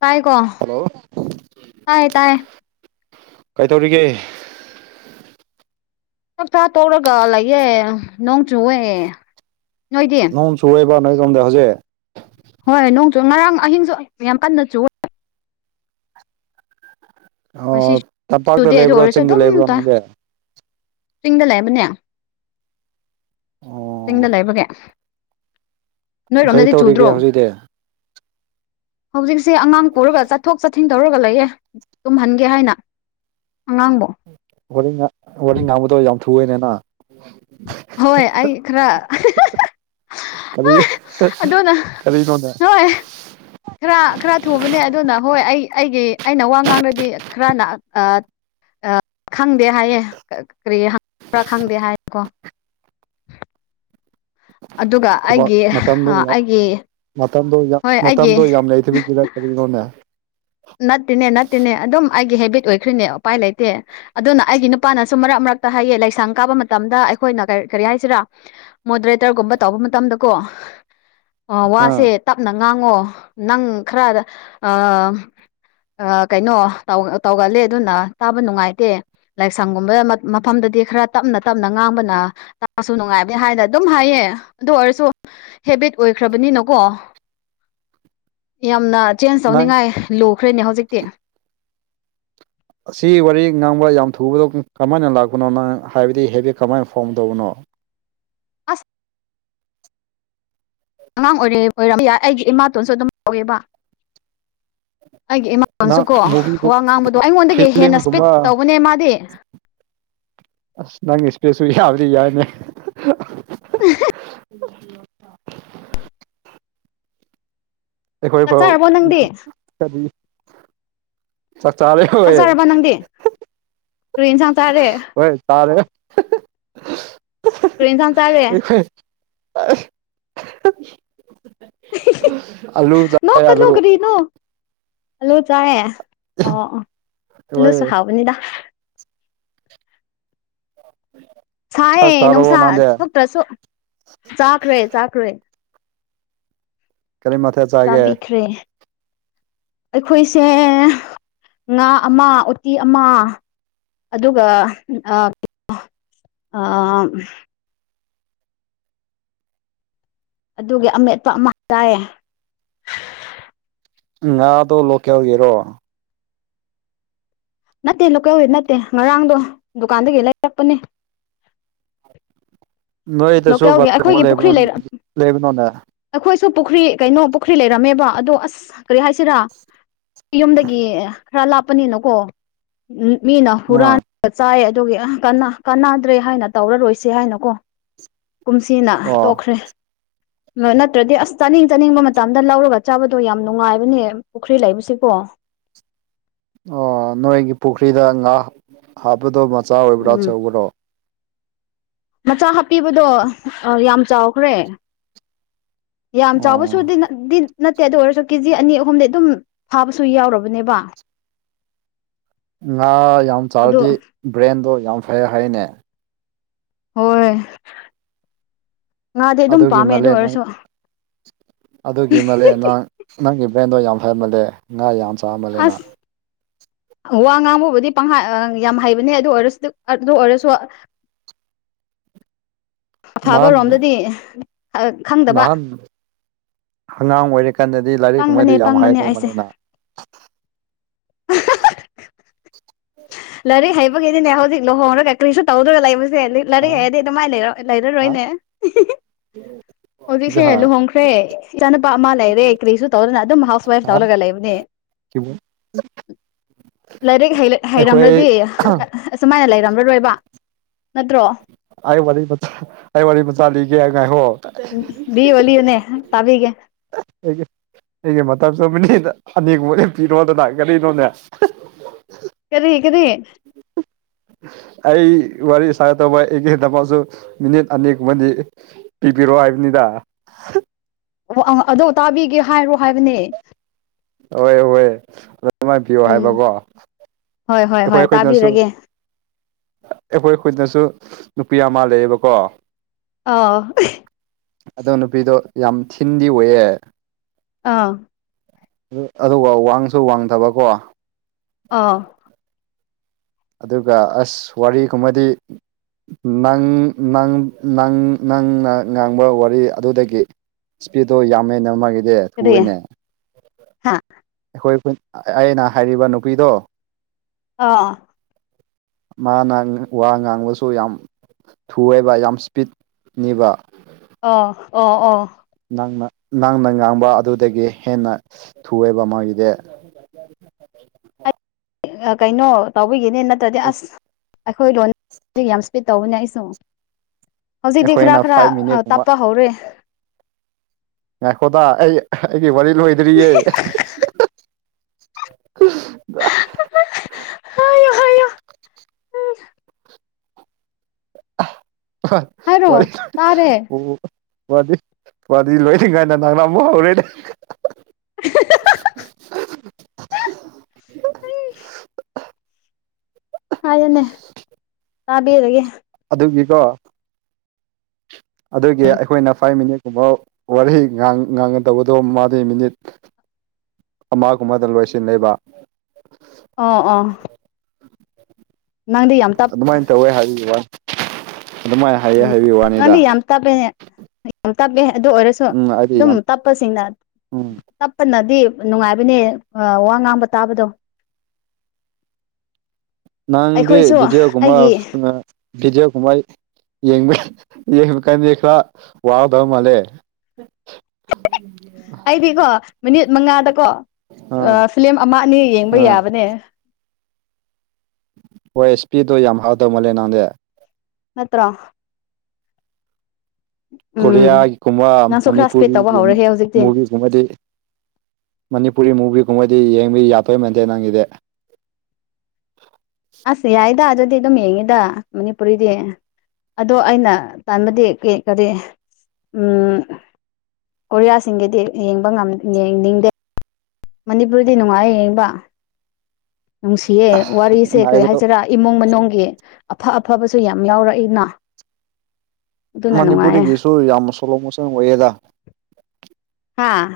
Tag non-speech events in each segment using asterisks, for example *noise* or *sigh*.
ꯇꯥꯏ ꯀꯣ ꯍꯜꯂꯣ ꯇꯥꯏ ꯇꯥꯏ ꯀꯩꯗꯧꯔꯤꯒꯦ ꯆꯥꯛ ꯆꯥ ꯇꯣꯛꯔꯒꯥ ꯂꯩꯌꯦ ꯅꯣꯡ ꯆꯨꯋꯦ ꯅꯣꯏꯗꯤ ꯅꯣꯡ ꯆꯨꯋꯦꯕ ꯅꯣꯏꯔꯣꯝꯗ ꯍꯧꯖꯤꯛ ꯍꯣꯏ ꯅꯣꯡꯆꯨ ꯉꯔꯥꯡ ꯑꯍꯤꯡꯁꯨ ꯌꯥꯝ ꯀꯟꯅ ꯆꯨꯋꯥ ꯉꯁꯤ ꯑꯣ ꯇꯝꯄꯥꯛꯇ ꯆꯨꯗꯦ ꯑꯗꯨ ꯂꯩꯕ꯭ꯔꯣ ꯑꯣꯏꯔꯁꯨ ꯆꯤꯡꯗ ꯑꯗꯨꯝ ꯂꯩꯕ꯭ꯔꯣ ꯇꯥꯏ ꯅꯪꯗꯤ ꯆꯤꯡꯗ ꯂꯩꯕꯅꯦ ꯆꯤꯡꯗ ꯑꯣ ꯂꯩꯕꯒꯤ ꯀꯔꯤ ꯅꯣꯏꯔꯣꯝꯗꯗꯤ ꯆꯨꯗ꯭ꯔꯣ ꯇꯧꯔꯤꯒꯦ ꯍꯧꯖꯤꯛꯇꯤ ꯍꯧꯖꯤꯛꯁꯦ ꯑꯉꯥꯡ ꯄꯨꯔꯒ ꯆꯠꯊꯣꯛ ꯆꯠꯁꯤꯟ ꯇꯧꯔꯒ ꯂꯩꯌꯦ ꯇꯨꯝꯍꯟꯒꯦ ꯍꯥꯏꯅ ꯑꯉꯥꯡꯕꯣ ꯋꯥꯔꯤ ꯉꯥꯡ ꯋꯥꯔꯤ ꯉꯥꯡꯕꯗꯣ ꯌꯥꯝ ꯊꯨꯑꯦꯅꯦ ꯅꯪ ꯍꯣꯏ ꯑꯩ ꯈꯔ ꯀꯔꯤ *unintelligible* ꯑꯗꯨꯅ ꯀꯔꯤꯅꯣꯅꯦ ꯍꯣꯏ ꯈꯔ ꯈꯔ ꯊꯨꯕꯅꯦ ꯑꯗꯨꯅ ꯍꯣꯏ ꯑꯩ ꯑꯩꯒꯤ ꯑꯩꯅ ꯋꯥ ꯉꯥꯡꯔꯗꯤ ꯈꯔꯅ ꯑꯥ ꯑ ꯈꯪꯗꯦ ꯍꯥꯏꯌꯦ ꯀꯔꯤ ꯍꯪꯕ꯭ꯔꯥ ꯈꯪꯗꯦ ꯍꯥꯏ ꯀꯣ ꯑꯗꯨꯒ ꯊꯕꯛ ꯑꯩꯒꯤ ꯃꯇꯝꯗꯣ ꯑꯥ ꯌꯥꯝ ꯑꯩꯒꯤ ꯃꯇꯝꯗꯣ ꯌꯥꯝ ꯍꯣꯏ ꯑꯩꯒꯤ ꯃꯇꯝꯗꯣ ꯌꯥꯝ ꯂꯩꯇꯕꯒꯤꯔꯥ ꯀꯔꯤꯅꯣꯅꯦ ꯅꯠꯇꯦꯅꯦ ꯅꯠꯇꯦꯅꯦ ꯑꯗꯨꯝ ꯑꯩꯒꯤ ꯍꯦꯕꯤꯠ ꯑꯣꯏꯈ꯭ꯔꯤꯅꯦ ꯎꯄꯥꯏ ꯂꯩꯇꯦ ꯑꯗꯨꯅ ꯑꯩꯒꯤ ꯅꯨꯄꯥꯅꯁꯨ ꯃꯔꯛ ꯃꯔꯛꯇ ꯍꯥꯏꯌꯦ ꯂꯩꯁꯥꯡ ꯀꯥꯕ ꯃꯇꯝꯗ ꯑꯩꯈꯣꯏꯅ ꯀ ꯀꯔꯤ ꯍꯥꯏꯁꯤꯔꯥ ꯃꯣꯗꯔꯦꯇꯔꯒꯨꯝꯕ ꯇꯧꯕ ꯃꯇꯝꯗꯀꯣ ꯑ ꯋꯥꯁꯦ ꯑꯥ ꯇꯞꯅ ꯉꯥꯡꯉꯣ ꯅꯪ ꯈꯔ ꯑ ꯑ ꯀꯩꯅꯣ ꯇꯧ ꯇꯧꯒꯜꯂꯦ ꯑꯗꯨꯅ ꯇꯥꯕ ꯅꯨꯡꯉꯥꯏꯇꯦ ꯂꯥꯏꯁꯪꯒꯨꯝꯕꯗ ꯃꯐꯝꯗꯗꯤ ꯈꯔ ꯇꯞꯅ ꯇꯞꯅ ꯉꯥꯡꯕꯅ ꯇꯥꯕꯁꯨ ꯅꯨꯡꯉꯥꯏꯕꯅꯦ ꯍꯥꯏꯅ ꯑꯗꯨꯝ ꯍꯥꯏꯌꯦ ꯑꯗꯨ ꯑꯣꯏꯔꯁꯨ ꯍꯦꯕꯤꯠ ꯑꯣꯏꯈ꯭ꯔꯕꯅꯤꯅꯀꯣ ꯌꯥꯝꯅ ꯆꯦꯟ ꯅꯪ ꯆꯣꯡꯅꯤꯡꯉꯥꯏ ꯂꯨꯈ꯭ꯔꯦꯅꯦ ꯍꯧꯖꯤꯛꯇꯤ ꯑꯁꯤ ꯋꯥꯔꯤ ꯉꯥꯡꯕ ꯌꯥꯝ ꯊꯨꯕꯗꯣ ꯀꯃꯥꯏꯅ ꯂꯥꯛꯄꯅꯣ ꯅꯪ ꯍꯥꯏꯕꯗꯤ ꯍꯦꯕꯤꯠ ꯀꯃꯥꯏꯅ ꯐꯣꯝ ꯇꯧꯕꯅꯣ ꯑꯁ ꯑꯉꯥꯡ ꯑꯣꯏꯔꯤ *unintelligible* ꯑꯩꯒꯤ ꯏꯃꯥꯇꯣꯟꯁꯨ ꯑꯗꯨꯝ ꯇꯧꯋꯦꯕ ꯑꯩꯒꯤ ꯅꯪ ꯏꯃꯥꯇꯣꯟꯁꯨꯀꯣ ꯃꯨꯚꯤꯒꯨꯝ ꯋꯥ ꯉꯥꯡꯕꯗꯣ ꯑꯩꯉꯣꯟꯗꯒꯤ ꯍꯦꯟꯅ ꯏꯁꯄꯤꯠ ꯐꯤꯂꯤꯝꯒꯨꯝꯕ ꯇꯧꯕꯅꯦ ꯃꯥꯗꯤ ꯑꯁ ꯅꯪꯒꯤ ꯏꯁꯄꯤꯠꯁꯨ ꯌꯥꯕꯗꯤ ꯌꯥꯏꯅꯦ *unintelligible* *unintelligible* ꯆꯥꯛ ꯑꯩꯈꯣꯏꯐꯧ ꯆꯥꯔꯕꯣ ꯅꯪꯗꯤ *unintelligible* ꯆꯥꯛ ꯆꯥꯔꯦ ꯆꯥꯛ ꯍꯣꯏ ꯆꯥꯔꯕ ꯅꯪꯗꯤ ꯀꯔꯤ ꯏꯟꯁꯥꯡ ꯆꯥꯔꯦ ꯍꯣꯏ ꯇꯥꯔꯦ ꯀꯔꯤ ꯏꯟꯁꯥꯡ ꯆꯥꯔꯦ *unintelligible* ꯑꯂꯨ ꯆꯥꯏ ꯅꯣꯛꯀꯅꯨ ꯑꯂꯨ ꯀꯔꯤꯅꯣ ꯑꯂꯨ ꯆꯥꯏ ꯑꯣ ꯑꯣ ꯍꯣꯏ ꯑꯂꯨꯁꯨ ꯍꯥꯎꯕꯅꯤꯗ *inaudible* ꯁꯥꯏ ꯆꯥꯛ ꯆꯥꯔꯕꯣ ꯅꯨꯡꯁꯥ ꯅꯪꯗꯤ ꯊꯣꯛꯇ꯭ꯔꯁꯨ ꯆꯥꯈ꯭ꯔꯦ ꯆꯥꯈ꯭ꯔꯦ ꯀꯔꯤ ꯃꯊꯦꯜ ꯆꯥꯒꯦ ꯆꯥꯕꯤꯈ꯭ꯔꯦ ꯑꯩꯈꯣꯏꯁꯦ ꯉꯥ ꯑꯃ ꯎꯇꯤ ꯑꯃ ꯑꯗꯨꯒ ꯑꯥ ꯑꯥ ꯑꯗꯨꯒꯤ ꯑꯃꯦꯠꯄ ꯑꯃ ꯆꯥꯏ ꯉꯥꯗꯣ ꯂꯣꯀꯦꯜꯒꯤꯔꯣ ꯅꯠꯇꯦ ꯂꯣꯀꯦꯜꯒꯤ ꯅꯠꯇꯦ ꯉꯔꯥꯡꯗꯣ ꯗꯨꯀꯥꯟꯗꯒꯤ ꯂꯩꯔꯛꯄꯅꯤ ꯅꯣꯏꯗꯁꯨ ꯂꯣꯀꯦꯜꯒꯤ ꯑꯩꯈꯣꯏꯒꯤ ꯄꯨꯈ꯭ꯔꯤ ꯂꯩꯔ *unintelligible* ꯂꯩꯕ꯭ꯔꯣꯅꯦ ꯑꯩꯈꯣꯏꯁꯨ ꯄꯨꯈ꯭ꯔꯤ ꯀꯩꯅꯣ ꯄꯨꯈ꯭ꯔꯤ ꯂꯩꯔꯝꯃꯦꯕ ꯑꯗꯣ ꯑꯁ ꯀꯔꯤ ꯍꯥꯏꯁꯤꯔꯥ ꯌꯨꯝꯗꯒꯤ ꯈꯔ ꯂꯥꯞꯄꯅꯤꯅꯀꯣ ꯃꯤꯅ ꯑꯥ ꯍꯨꯔꯥꯟ *unintelligible* ꯆꯥꯏ ꯑꯗꯨꯒꯤ ꯀꯥꯟꯅ ꯀꯥꯟꯅꯗ꯭ꯔꯦ ꯍꯥꯏꯅ ꯇꯧꯔꯔꯣꯏꯁꯦ ꯍꯥꯏꯅ ꯀꯣ ꯀꯨꯝꯁꯤꯅ ꯑꯣ ꯇꯣꯛꯈ꯭ꯔꯦ ꯅꯠꯇ꯭ꯔꯗꯤ ꯑꯁ ꯆꯥꯅꯤꯡ ꯆꯥꯅꯤꯡꯕ ꯃꯇꯝꯗ ꯂꯧꯔꯒ ꯆꯥꯕꯗꯣ ꯌꯥꯝ ꯅꯨꯡꯉꯥꯏꯕꯅꯦ ꯄꯨꯈ꯭ꯔꯤ ꯂꯩꯕꯁꯤꯀꯣ ꯑꯣ ꯅꯣꯏꯒꯤ ꯄꯨꯈ꯭ꯔꯤꯗ ꯉꯥ ꯍꯥꯞꯄꯗꯣ ꯃꯆꯥ ꯑꯣꯏꯕ꯭ꯔꯥ ꯎꯝ ꯑꯆꯧꯕꯔꯣ ꯃꯆꯥ ꯍꯥꯞꯄꯤꯕꯗꯣ ꯌꯥꯝ ꯆꯥꯎꯈ꯭ꯔꯦ ꯌꯥꯝ ꯑꯣ ꯆꯥꯎꯕꯁꯨꯗꯤ ꯅꯠꯗꯤ ꯅꯠꯇꯦ ꯑꯗꯨ ꯑꯣꯏꯔꯁꯨ ꯀꯦ ꯖꯤ ꯑꯅꯤ ꯑꯍꯨꯝꯗꯤ ꯑꯗꯨꯝ ꯐꯥꯕꯁꯨ ꯌꯥꯎꯔꯕꯅꯦꯕ ꯉꯥ ꯌꯥꯝ ꯑꯗꯨ ꯆꯥꯔꯗꯤ ꯕ꯭ꯔꯦꯟꯗꯣ ꯌꯥꯝ ꯐꯩꯌꯦ ꯍꯥꯏꯅꯦ ꯍꯣꯏ ꯉꯥꯗꯤ ꯑꯗꯨꯝ ꯑꯗꯨꯒꯤ ꯄꯥꯝꯃꯦ ꯑꯗꯨ ꯃꯥꯜꯂꯦ ꯅꯪ ꯑꯣꯏꯔꯁꯨ ꯑꯗꯨꯒꯤ ꯃꯥꯜꯂꯦ ꯅꯪ ꯅꯪꯒꯤ ꯕ꯭ꯔꯦꯟꯗꯣ ꯌꯥꯝ ꯐꯃꯜꯂꯦ ꯉꯥ ꯌꯥꯝ ꯆꯥꯃꯜꯂꯦꯅ ꯑꯁ ꯋꯥ ꯉꯥꯡꯕꯕꯨꯗꯤ ꯄꯪꯍꯥ ꯑꯥ ꯌꯥꯝ ꯍꯩꯕꯅꯦ ꯑꯗꯨ ꯑꯣꯏꯔꯁꯨ ꯑꯗꯨ ꯑꯣꯏꯔꯁꯨ ꯑꯐꯕ ꯅꯍꯥꯟ ꯔꯣꯝꯗꯗꯤ ꯅꯍꯥꯟ ꯑꯉꯥꯡ ꯑꯣꯏꯔꯤꯀꯥꯟꯗꯗꯤ ꯂꯥꯏꯔꯤꯛ ꯄꯪꯕꯅꯦ ꯀꯨꯝꯕꯩꯗꯤ ꯌꯥꯝ ꯄꯪꯕꯅꯦ ꯑꯩꯁꯦ ꯍꯩꯗꯧꯕꯅꯤꯅ *inaudible* ꯂꯥꯏꯔꯤꯛ ꯍꯩꯕꯒꯤꯅꯤꯅꯦ ꯍꯧꯖꯤꯛ ꯂꯨꯍꯣꯡꯔꯒ ꯀꯔꯤꯁꯨ ꯇꯧꯗ꯭ꯔꯥꯒ ꯂꯩꯕꯁꯦ ꯂꯤ ꯍꯥ ꯂꯥꯏꯔꯤꯛ ꯍꯩꯔꯗꯤ ꯁꯨꯃꯥꯏ ꯂꯩꯔ ꯍꯥ ꯂꯩꯔꯔꯣꯏꯅꯦ *inaudible* ꯍꯧꯖꯤꯛꯁꯦ ꯖꯍꯥ ꯂꯨꯍꯣꯡꯈ꯭ꯔꯦ ꯏꯆꯥꯅꯨꯄꯥ ꯑꯃ ꯂꯩꯔꯦ ꯀꯔꯤꯁꯨ ꯇꯧꯗꯅ ꯑꯗꯨꯝ ꯍꯥꯎꯁ ꯋꯥꯏꯐ ꯍꯥ ꯂꯧꯔꯒ ꯂꯩꯕꯅꯦ *inaudible* ꯂꯥꯏꯔꯤꯛ ꯍꯩ ꯍꯩꯔꯝꯔ ꯑꯩꯈꯣꯏ *unintelligible* ꯑꯁꯨꯃꯥꯏꯅ ꯂꯩꯔꯝꯂꯔꯣꯏꯕ ꯅꯠꯇ꯭ꯔꯣ ꯑꯩ ꯋꯥꯔꯤ ꯃꯆꯥ ꯑꯩ ꯋꯥꯔꯤ ꯃꯆꯥ ꯂꯤꯒꯦ ꯉꯥꯏꯈꯣ ꯎꯝ ꯂꯤꯌꯣ ꯂꯤꯌꯣꯅꯦ ꯇꯥꯕꯤꯒꯦ ꯑꯩꯒꯤ ꯃꯇꯝ *inaudible* ꯑꯅꯤ ꯒꯨꯝꯕ *inaudible* ꯀꯔꯤꯅꯣꯅꯦ ꯀꯔꯤ ꯀꯔꯤ *inaudible* ꯑꯩ ꯋꯥꯔꯤ ꯁꯥꯏ ꯇꯧꯕ ꯑꯩꯒꯤꯗꯃꯛꯁꯨ ꯃꯤꯅꯤꯠ ꯑꯅꯤꯒꯨꯝꯕꯗꯤ ꯄꯤꯕꯤꯔꯣ ꯍꯥꯏꯕꯅꯤꯗ ꯑꯣ ꯑꯪ ꯑꯗꯣ ꯇꯥꯕꯤꯒꯦ ꯍꯥꯏꯔꯣ ꯍꯥꯏꯕꯅꯦ ꯍꯣꯏ ꯍꯣꯏ ꯑꯗꯨꯃꯥꯏ ꯄꯤꯌꯣ ꯎꯝ ꯍꯥꯏꯕꯀꯣ ꯍꯣꯏ ꯍꯣꯏ ꯑꯩꯈꯣꯏ ꯍꯣꯏ ꯑꯩꯈꯣꯏꯅꯁꯨ ꯇꯥꯕꯤꯔꯒꯦ ꯑꯩꯈꯣꯏ ꯑꯩꯈꯣꯏꯗꯁꯨ ꯅꯨꯄꯤ ꯑꯃ ꯂꯩꯌꯦꯕꯀꯣ ꯑꯥꯎ ꯑꯗꯣ ꯅꯨꯄꯤꯗꯣ ꯌꯥꯝ ꯊꯤꯟꯗꯤ ꯑꯣꯏꯌꯦ ꯑꯥ ꯑꯗꯨꯒ ꯋꯥꯡꯁꯨ ꯋꯥꯡꯗꯥꯕꯀꯣ ꯑꯥꯎ ꯑꯗꯨꯒ ꯑꯁ ꯋꯥꯔꯤꯒꯨꯝꯕꯗꯤ ꯅꯪ ꯅꯪ ꯅꯪ ꯅꯪꯅ ꯉꯥꯡꯕ ꯋꯥꯔꯤ ꯑꯗꯨꯗꯒꯤ ꯏꯁꯄꯤꯠꯇꯣ ꯌꯥꯝꯃꯦꯅ ꯃꯥꯒꯤꯗꯤ ꯀꯔꯤ ꯊꯨꯏꯋꯦꯅꯦ ꯍꯥ ꯑꯩꯈꯣꯏ ꯑꯩꯅ ꯍꯥꯏꯔꯤꯕ ꯅꯨꯄꯤꯗꯣ ꯑꯥ ꯃꯥꯅ ꯋꯥ ꯉꯥꯡꯕꯁꯨ ꯌꯥꯝ ꯊꯨꯋꯦꯕ ꯌꯥꯝ ꯏꯁꯄꯤꯠꯅꯤꯕ ꯑꯣ ꯑꯣ ꯑꯣ ꯅꯪꯅ ꯅꯪꯅ ꯉꯥꯡꯕ ꯑꯗꯨꯗꯒꯤ ꯍꯦꯟꯅ ꯊꯨꯑꯦꯕ ꯃꯥꯒꯤꯗꯤ ꯑꯥ ꯀꯩꯅꯣ ꯇꯧꯕꯤꯒꯤꯅꯤ ꯅꯠꯇ꯭ꯔꯥꯗꯤ ꯑꯁ ꯑꯩꯈꯣꯏ ꯂꯣꯟ ꯗꯨ ꯌꯥꯝ ꯏꯁꯄꯤꯠ ꯇꯧꯕꯅꯦ ꯑꯩꯁꯨ ꯍꯧꯖꯤꯛꯇꯤ ꯈꯔꯥ ꯑꯩꯈꯣꯏꯅ ꯈꯔꯥ ꯐꯥꯏꯚ ꯑꯥ ꯃꯤꯅꯤꯠꯀꯨꯝꯕ ꯇꯞꯄ ꯍꯧꯔꯦ ꯉꯥꯏꯈꯣꯗꯥ ꯑꯩ ꯑꯩꯒꯤ ꯋꯥꯔꯤ ꯂꯣꯏꯗ꯭ꯔꯤꯌꯦ *unintelligible* ꯍꯥꯏꯔꯣ ꯇꯥꯔꯦ ꯋꯥꯗꯤ ꯋꯥꯔꯤ ꯂꯣꯏꯅꯤꯉꯥꯏꯗ ꯅꯪꯅ ꯑꯃꯨꯛ ꯍꯧꯔꯦꯅꯦ ꯍꯥꯏꯌꯣꯅꯦ ꯇꯥꯕꯤꯔꯒꯦ ꯑꯗꯨꯒꯤꯀꯣ ꯑꯗꯨꯒꯤ ꯑꯩꯈꯣꯏꯅ ꯐꯥꯏꯚ ꯃꯤꯅꯤꯠ ꯀꯨꯝꯕ ꯋꯥꯔꯤ ꯉꯥꯡ ꯉꯥꯡꯒꯗꯧꯕꯗꯣ ꯃꯥꯗꯤ ꯃꯤꯅꯤꯠ ꯑꯃꯒꯨꯝꯕꯗ ꯂꯣꯏꯁꯤꯜꯂꯦꯕ ꯑꯣ ꯑꯣ ꯅꯪꯗꯤ ꯌꯥꯝ ꯇꯞ ꯑꯗꯨꯃꯥꯏꯟ ꯇꯧꯋꯦ ꯍꯥꯏꯕꯒꯤ ꯋꯥꯅꯤ ꯑꯗꯨꯃꯥꯏ ꯍꯥꯏꯌꯦ ꯍꯥꯏꯕꯒꯤ ꯋꯥꯅꯤꯗ ꯇꯞꯕꯦꯅꯦ ꯌꯥꯝ ꯇꯞꯕꯦ ꯑꯗꯨ ꯑꯣꯏꯔꯁꯨ ꯎꯝ ꯑꯩꯗꯤ ꯗꯨꯝ ꯌꯥꯝ ꯇꯞꯄꯁꯤꯡꯅ ꯎꯝ ꯇꯞꯄꯅꯗꯤ ꯅꯨꯉꯥꯏꯕꯅꯦ ꯑꯥ ꯋꯥ ꯉꯥꯡꯕ ꯇꯥꯕꯗꯣ ꯅꯪꯗꯤ ꯑꯩꯈꯣꯏꯁꯨ ꯚꯗꯤꯑꯣꯒꯨꯝꯕ ꯑ ꯑꯩꯒꯤ ꯚꯤꯗꯤꯑꯣ ꯀꯨꯝꯃꯥꯏ ꯌꯦꯡꯕ ꯌꯦꯡꯕ ꯀꯥꯟꯗꯤ ꯈꯔ ꯋꯥꯒꯗꯕ ꯃꯥꯜꯂꯦ ꯑꯩꯗꯤꯀꯣ ꯃꯤꯅꯤꯠ ꯃꯉꯥꯗꯀꯣ ꯑꯥ ꯐꯤꯂꯤꯝ ꯑꯃ ꯑꯅꯤ ꯌꯦꯡꯕ ꯑꯥ ꯌꯥꯕꯅꯦ ꯍꯣꯏ ꯏꯁꯄꯤꯠꯗꯣ ꯌꯥꯝ ꯍꯥꯎꯗꯧ ꯃꯜꯂꯦ ꯅꯪꯗꯤ ꯅꯠꯇ꯭ꯔꯣ ꯎꯝ ꯀꯣꯔꯤꯌꯥꯒꯤ ꯀꯨꯝꯕ ꯅꯪꯁꯨ ꯈꯔ ꯏꯁꯄꯦꯠ ꯇꯧꯕ ꯃꯅꯤꯄꯨꯔꯤꯒꯤ ꯍꯧꯔꯍꯦ ꯍꯧꯖꯤꯛꯇꯤ ꯃꯨꯚꯤꯁ ꯒꯨꯝꯕꯗꯤ ꯃꯅꯤꯄꯨꯔꯤ ꯃꯨꯚꯤꯒꯨꯝꯕꯗꯤ ꯌꯦꯡꯕ ꯌꯥꯇꯣꯏ ꯃꯥꯟꯗꯦ ꯅꯪꯒꯤꯗꯤ ꯑꯁ ꯌꯥꯌꯦꯗ ꯑꯗꯨꯗꯤ ꯑꯗꯨꯝ ꯌꯦꯡꯉꯤꯗ ꯃꯅꯤꯄꯨꯔꯤꯗꯤ ꯑꯗꯣ ꯑꯩꯅ ꯇꯟꯕꯗꯤ ꯀꯦ ꯀꯔꯤ ꯎꯝ ꯀꯣꯔꯤꯌꯥꯁꯤꯡꯒꯤꯗꯤ ꯌꯦꯡꯕ ꯉꯝ ꯌꯦꯡꯅꯤꯡꯗꯦ ꯃꯅꯤꯄꯨꯔꯗꯤ ꯅꯨꯉꯥꯌꯦ ꯌꯦꯡꯕ ꯅꯨꯡꯁꯤꯌꯦ ꯋꯥꯔꯤꯁꯦ ꯀꯔꯤ ꯉꯥꯏꯕꯗꯣ ꯍꯥꯏꯁꯤꯔꯥ ꯏꯃꯨꯡ ꯃꯅꯨꯡꯒꯤ ꯑꯐ ꯑꯐꯕꯁꯨ ꯌꯥꯝ ꯌꯥꯎꯔꯛꯏꯅ ꯑꯗꯨꯅ ꯅꯨꯡꯉꯥꯏꯌꯦ ꯃꯅꯤꯄꯨꯔꯤꯒꯤꯁꯨ ꯌꯥꯝ ꯁꯣꯂꯣ ꯃꯣꯁꯟ ꯑꯣꯏꯌꯦꯗ ꯍꯥꯥ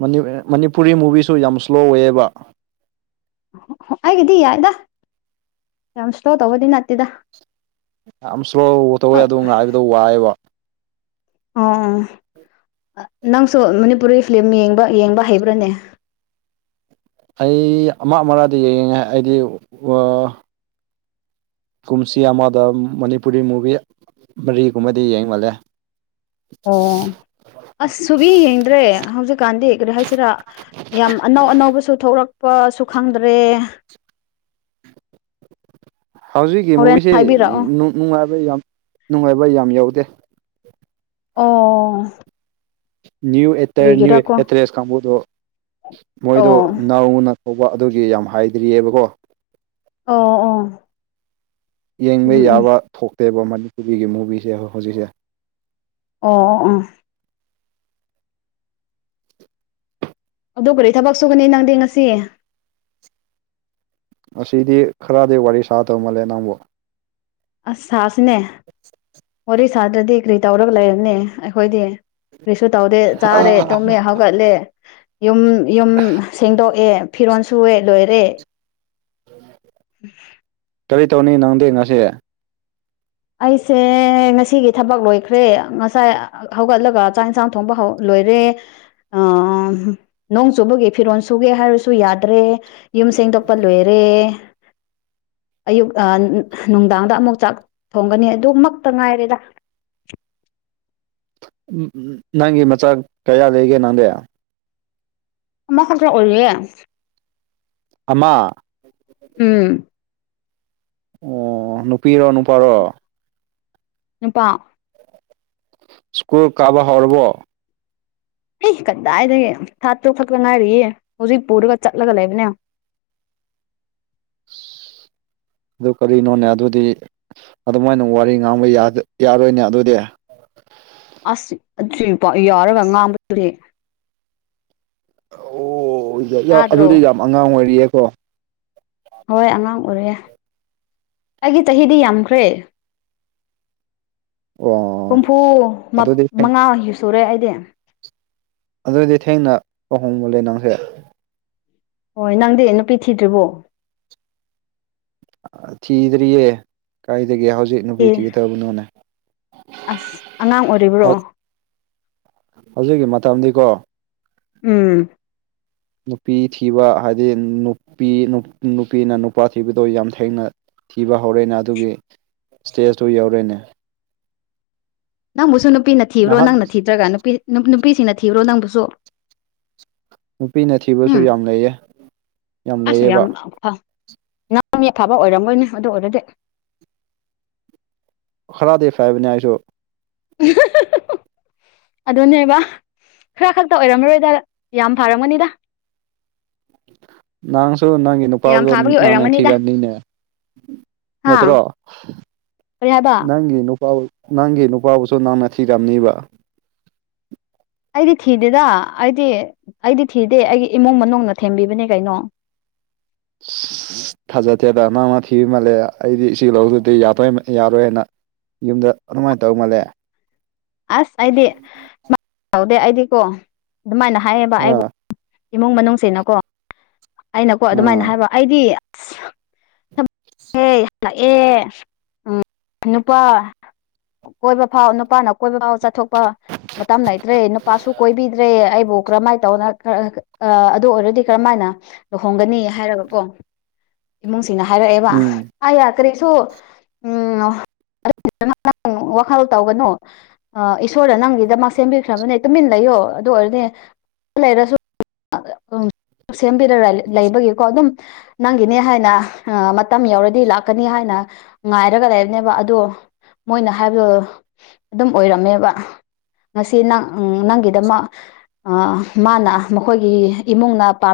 ꯃꯅꯤꯞ ꯑꯦ ꯃꯅꯤꯄꯨꯔꯤ ꯃꯨꯚꯤꯁꯨ ꯌꯥꯝ ꯁ꯭ꯂꯣ ꯑꯣꯏꯌꯦꯕ ꯑꯣ ꯑꯩꯒꯤꯗꯤ ꯌꯥꯏꯗ ꯌꯥꯝ ꯁ꯭ꯂꯣ ꯇꯧꯕꯗꯤ ꯅꯠꯇꯦꯗ ꯌꯥꯝ ꯁ꯭ꯂꯣ ꯇꯧꯋꯦ ꯑꯗꯨ ꯉꯥꯏꯕꯗꯣ ꯋꯥꯏꯑꯦꯕ ꯑꯣ ꯑꯣ ꯅꯪꯁꯨ ꯃꯅꯤꯄꯨꯔꯤ ꯐꯤꯂꯤꯝ ꯌꯦꯡꯕ ꯌꯦꯡꯕ ꯍꯩꯕ꯭ꯔꯥꯅꯦ ꯑꯩ ꯑꯃ ꯑꯃꯔꯛꯗꯤ ꯌꯦꯡꯉꯦ ꯑꯩꯗꯤ ꯀꯨꯝꯁꯤ ꯑꯃꯗ ꯃꯅꯤꯄꯨꯔꯤ ꯃꯨꯚꯤ ꯃꯔꯤꯒꯨꯝꯕꯗꯤ ꯌꯦꯡ ꯃꯥꯜꯂꯦ ꯑꯣ ꯑꯁ ꯁꯨꯕꯤ ꯌꯦꯡꯗ꯭ꯔꯦ ꯍꯧꯖꯤꯛꯀꯥꯟꯗꯤ ꯀꯔꯤ ꯍꯥꯏꯁꯤꯔꯥ ꯌꯥꯝ ꯑꯅꯧ ꯑꯅꯧꯕꯁꯨ ꯊꯣꯛꯔꯛꯄꯁꯨ ꯈꯪꯗ꯭ꯔꯦ ꯍꯧꯖꯤꯛꯀꯤ ꯍꯣꯔꯦꯟ ꯃꯨꯕꯤꯁꯤ ꯍꯥꯏꯕꯤꯔꯛꯑꯣ ꯅꯨꯡ ꯅꯨꯉꯥꯏꯕ ꯌꯥꯝ ꯅꯨꯉꯥꯏꯕ ꯌꯥꯝ ꯌꯧꯗꯦ ꯑꯣ ꯅꯌ꯭ꯨ ꯑꯦꯇꯔ ꯅꯌ꯭ꯨ ꯀꯔꯤꯒꯤꯔꯀꯣ ꯑꯦꯇꯔꯦꯁ ꯀꯥꯡꯕꯨꯗꯣ ꯃꯣꯏꯗꯣ ꯑꯣ ꯅꯧꯅ ꯍꯧꯕ ꯑꯗꯨꯒꯤ ꯌꯥꯝ ꯍꯥꯏꯗ꯭ꯔꯤꯑꯕꯀꯣ ꯑꯣ ꯑꯣ ꯌꯦꯡꯕ ꯎꯝ ꯎꯝ ꯌꯥꯕ ꯊꯣꯛꯇꯦꯕ ꯃꯅꯤꯄꯨꯔꯤꯒꯤ ꯃꯨꯕꯤꯁꯦ ꯍꯧꯖꯤꯛꯁꯦ ꯑꯣ ꯑꯣ ꯑꯗꯨ ꯀꯔꯤ ꯊꯕꯛ ꯁꯨꯒꯅꯤ ꯅꯪꯗꯤ ꯉꯁꯤ ꯉꯁꯤꯗꯤ ꯈꯔꯗꯤ ꯋꯥꯔꯤ ꯁꯥꯗꯧ ꯃꯥꯜꯂꯦ ꯅꯪꯕꯨ ꯑꯁ ꯁꯥꯁꯤꯅꯦ ꯋꯥꯔꯤ ꯁꯥꯗ꯭ꯔꯗꯤ ꯀꯔꯤ ꯇꯧꯔꯒ ꯂꯩꯔꯕꯅꯦ ꯑꯩꯈꯣꯏꯗꯤ ꯀꯔꯤꯁꯨ ꯇꯧꯗꯦ ꯆꯥꯔꯦ ꯇꯨꯝꯃꯦ ꯍꯧꯒꯠꯂꯦ ꯌꯨꯝ ꯌꯨꯝ ꯁꯦꯡꯗꯣꯛꯑꯦ ꯐꯤꯔꯣꯟ ꯁꯨꯋꯦ ꯂꯣꯏꯔꯦ *inaudible* ꯀꯔꯤ ꯇꯧꯅꯤ ꯅꯪꯗꯤ ꯉꯁꯤ? ꯑꯩꯁꯦ ꯉꯁꯤꯒꯤ ꯊꯕꯛ ꯂꯣꯏꯈ꯭ꯔꯦ ꯉꯁꯥꯏ ꯍꯧꯒꯠꯂꯒ ꯆꯥꯛ ꯏꯟꯁꯥꯡ ꯊꯣꯡꯕ ꯂꯣꯏꯔꯦ꯫ ꯅꯣꯡ ꯆꯨꯕꯒꯤ ꯐꯤꯔꯣꯜ ꯁꯨꯒꯦ ꯍꯥꯏꯔꯁꯨ ꯌꯥꯗ꯭ꯔꯦ꯫ ꯌꯨꯝ ꯁꯦꯡꯗꯣꯛꯄ ꯂꯣꯏꯔꯦ ꯑꯌꯨꯛ ꯅꯨꯡꯗꯥꯡꯗ ꯑꯃꯨꯛ ꯆꯥꯛ ꯊꯣꯡꯒꯅꯤ ꯑꯗꯨꯃꯛꯇ ꯉꯥꯏꯔꯦꯗ꯫ ꯅꯪꯒꯤ ꯃꯆꯥꯥꯛ ꯀꯌꯥ ꯂꯩꯒꯦ ꯅꯪꯗꯤ? ꯑꯃ ꯈꯛꯇ ꯑꯣꯏꯌꯦ꯫ ꯑꯃ ꯎꯝ ꯑꯣ ꯅꯨꯄꯤꯔꯣ, ꯅꯨꯄꯥꯔꯣ? ꯅꯨꯄꯥ꯫ ꯁ꯭ꯀꯨꯜ ꯀꯥꯕꯥ ꯍꯧꯔꯕꯣ? ꯑꯩ ꯀꯗꯥꯏꯗꯒꯤ ꯊꯥ ꯇꯔꯨꯛ ꯈꯛꯇ ꯉꯥꯏꯔꯤꯌꯦ ꯍꯧꯖꯤꯛ ꯄꯨꯔꯒ ꯆꯠꯂꯒ ꯂꯩꯕꯅꯦ꯫ *inaudible* ꯑꯗꯨ ꯀꯔꯤꯅꯣꯅꯦ ꯑꯗꯨꯗꯤ ꯑꯗꯨꯃꯥꯏꯅ ꯋꯥꯔꯤ ꯉꯥꯡꯕ ꯌꯥꯔꯣꯏꯅꯦ ꯑꯗꯨꯗꯤ꯫ ꯑꯁ ꯑꯗꯨ *unintelligible* ꯌꯥꯔꯒ ꯉꯥꯡꯕꯗꯨꯗꯤ꯫ ꯑꯣ ꯇꯥꯗ꯭ꯔꯣ ꯑꯗꯨꯗꯤ ꯌꯥꯝ ꯑꯉꯥꯡ ꯑꯣꯏꯔꯤꯌꯦꯀꯣ꯫ ꯍꯣꯏ ꯑꯉꯥꯡ ꯑꯣꯏꯔꯦ ꯑꯩꯒꯤ ꯆꯍꯤꯗꯤ ꯌꯥꯝꯈ꯭ꯔꯦ꯫ ꯍꯨꯝꯐꯨ ꯑꯣ ꯑꯗꯨꯗꯤ ꯃꯉꯥ ꯁꯨꯔꯦ ꯑꯩꯗꯤ꯫ ꯑꯗꯨꯗꯤ ꯊꯦꯡꯅ ꯂꯨꯍꯣꯡꯃꯟꯂꯦ ꯅꯪꯁꯦ꯫ ꯍꯣꯏ ꯅꯪꯗꯤ ꯅꯨꯄꯤ ꯊꯤꯗ꯭ꯔꯤꯕꯣ? ꯊꯤꯗ꯭ꯔꯤꯌꯦ ꯀꯥꯏꯗꯒꯤ ꯍꯧꯖꯤꯛ꯫ ꯊꯤ ꯅꯨꯄꯤ ꯊꯤꯒꯗꯕꯅꯣꯅꯦ꯫ ꯑꯁ ꯑꯉꯥꯡ ꯑꯣꯏꯔꯤꯕ꯭ꯔꯣ ꯍꯧꯖꯤꯛꯀꯤ ꯃꯇꯝꯗꯤꯀꯣ꯫ ꯎꯝ ꯅꯨꯄꯤ ꯊꯤꯕ ꯍꯥꯏꯗꯤ ꯅꯨꯄꯤ ꯅꯨꯄꯤꯅ ꯅꯨꯄꯥ ꯊꯤꯕꯗꯣ ꯌꯥꯝ ꯊꯦꯡꯅ ꯊꯤꯕ ꯍꯧꯔꯦꯅꯦ ꯑꯗꯨꯒꯤ ꯏꯁꯇꯦꯖꯇꯨ ꯌꯧꯔꯦꯅꯦ꯫ ꯅꯪꯕꯨꯁꯨ ꯅꯨꯄꯤꯅ ꯊꯤꯕ꯭ꯔꯣ, ꯅꯍꯥꯟ ꯅꯪꯅ ꯊꯤꯗ꯭ꯔꯒ ꯅꯨꯄꯤ ꯅꯨꯄꯤꯁꯤꯅ ꯊꯤꯕ꯭ꯔꯣ ꯅꯪꯕꯨꯁꯨ? ꯅꯨꯄꯤꯅ ꯊꯤꯕꯁꯨ ꯎꯝ ꯌꯥꯝ ꯂꯩꯌꯦ, ꯌꯥꯝ ꯂꯩꯌꯦꯕ꯫ *unintelligible* ꯅꯪ ꯃꯤ ꯑꯐꯕ ꯑꯣꯏꯔꯝꯃꯣꯏꯅꯦ ꯑꯗꯨ ꯑꯣꯏꯔꯗꯤ꯫ ꯈꯔꯗꯤ ꯐꯩꯕꯅꯦ ꯑꯩꯁꯨ꯫ *inaudible* ꯑꯗꯨꯅꯦꯕ ꯈꯔ ꯈꯥꯛꯇ ꯑꯣꯏꯔꯝꯃꯔꯣꯏꯗ ꯌꯥꯝ ꯐꯥꯔꯝꯒꯅꯤꯗ꯫ ꯅꯪꯁꯨ ꯅꯪꯒꯤ ꯌꯥꯝ ꯅꯨꯄꯥꯗꯣ ꯐꯥꯕꯒꯤ ꯅꯪꯅ ꯑꯣꯏꯔꯝꯒꯅꯤꯗ ꯊꯤꯔꯝꯅꯤꯅꯦ꯫ ꯍꯥ ꯅꯠꯇ꯭ꯔꯣ? ꯀꯔꯤ ꯍꯥꯏꯕ ꯅꯪꯒꯤ ꯅꯨꯄꯥꯕꯨ ꯅꯪꯒꯤ ꯅꯨꯄꯥꯕꯨꯁꯨ ꯅꯪꯅ ꯊꯤꯔꯝꯅꯤꯕ꯫ ꯑꯩꯗꯤ ꯊꯤꯗꯦꯗ ꯑꯩꯗꯤ ꯑꯩꯗꯤ ꯊꯤꯗꯦ ꯑꯩꯒꯤ ꯏꯃꯨꯡ ꯃꯅꯨꯡꯅ ꯊꯦꯝꯕꯤꯕꯅꯦ ꯀꯩꯅꯣ꯫ *unintelligible* ꯊꯥꯖꯗꯦꯗ ꯅꯪꯅ ꯊꯤꯕ ꯃꯥꯜꯂꯦ ꯑꯩꯗꯤ ꯁꯤ ꯂꯧꯗꯗꯤ ꯌꯇꯦ ꯌꯥꯔꯣꯏ ꯍꯥꯏꯅ꯫ ꯌꯨꯝꯗ ꯑꯗꯨꯃꯥꯏꯅ ꯇꯧ ꯃꯥꯜꯂꯦ꯫ ꯑꯁ ꯑꯩꯗꯤ *unintelligible* ꯑꯩꯗꯤꯀꯣ ꯑꯗꯨꯃꯥꯏꯅ ꯍꯥꯏꯌꯦꯕ ꯑꯩꯕꯨ ꯑꯥ ꯏꯃꯨꯡ ꯃꯅꯨꯡꯁꯤꯅꯀꯣ꯫ ꯑꯩꯅꯀꯣ ꯑꯗꯨꯃꯥꯏꯅ ꯑꯥ ꯍꯥꯏꯕ ꯑꯩꯗꯤ ꯑꯁ ꯑꯦ ꯍꯥꯜꯂꯛꯑꯦ ꯎꯝ ꯅꯨꯄꯥ ꯀꯣꯏꯕ ꯐꯥꯎ ꯅꯨꯄꯥꯅ ꯀꯣꯏꯕ ꯐꯥꯎ ꯆꯥꯠꯊꯣꯛꯄ ꯃꯇꯝ ꯂꯩꯇ꯭ꯔꯦ ꯅꯨꯄꯥꯁꯨ ꯀꯣꯏꯕꯤꯗ꯭ꯔꯦ ꯑꯩꯕꯨ ꯀꯔꯝꯃꯥꯏ ꯇꯧꯅ ꯑꯥ ꯑꯗꯨ ꯑꯣꯏꯔꯗꯤ ꯀꯔꯝꯃꯥꯏꯅ ꯂꯨꯍꯣꯡꯒꯅꯤ ꯍꯥꯏꯔꯒꯀꯣ ꯏꯃꯨꯡꯁꯤꯅ ꯍꯥꯏꯔꯛꯑꯦꯕ ꯎꯝ ꯑꯌꯥ ꯀꯔꯤꯁꯨ ꯎꯝ ꯑꯗꯨꯒꯤꯗꯃꯛ ꯅꯪ ꯋꯥꯈꯜ ꯇꯧꯒꯅꯨ ꯑꯥ ꯏꯁꯣꯔꯅ ꯅꯪꯒꯤꯗꯃꯥꯛ ꯁꯦꯝꯕꯤꯈ꯭ꯔꯕꯅꯦ ꯇꯨꯃꯤꯟ ꯂꯩꯌꯣ ꯑꯗꯨ ꯑꯣꯏꯔꯗꯤ ꯂꯩꯔꯁꯨ ꯁꯦꯝꯕꯤꯔ ꯂꯩꯕꯒꯤꯀꯣ ꯑꯗꯨꯝ ꯅꯪꯒꯤꯅꯦ ꯍꯥꯏꯅ ꯃꯇꯝ ꯌꯥꯎꯔꯗꯤ ꯂꯥꯛꯀꯅꯤ ꯍꯥꯏꯅ ꯉꯥꯏꯔꯒ ꯂꯩꯕꯅꯦꯕ ꯑꯗꯣ ꯃꯣꯏꯅ ꯍꯥꯏꯕꯗꯣ ꯑꯗꯨꯝ ꯑꯣꯏꯔꯝꯃꯦꯕ ꯉꯁꯤ ꯅꯪ ꯅꯪꯒꯤꯗꯃꯛ ꯃꯥꯅ ꯃꯈꯣꯏꯒꯤ ꯏꯃꯨꯡꯅ ꯄꯝ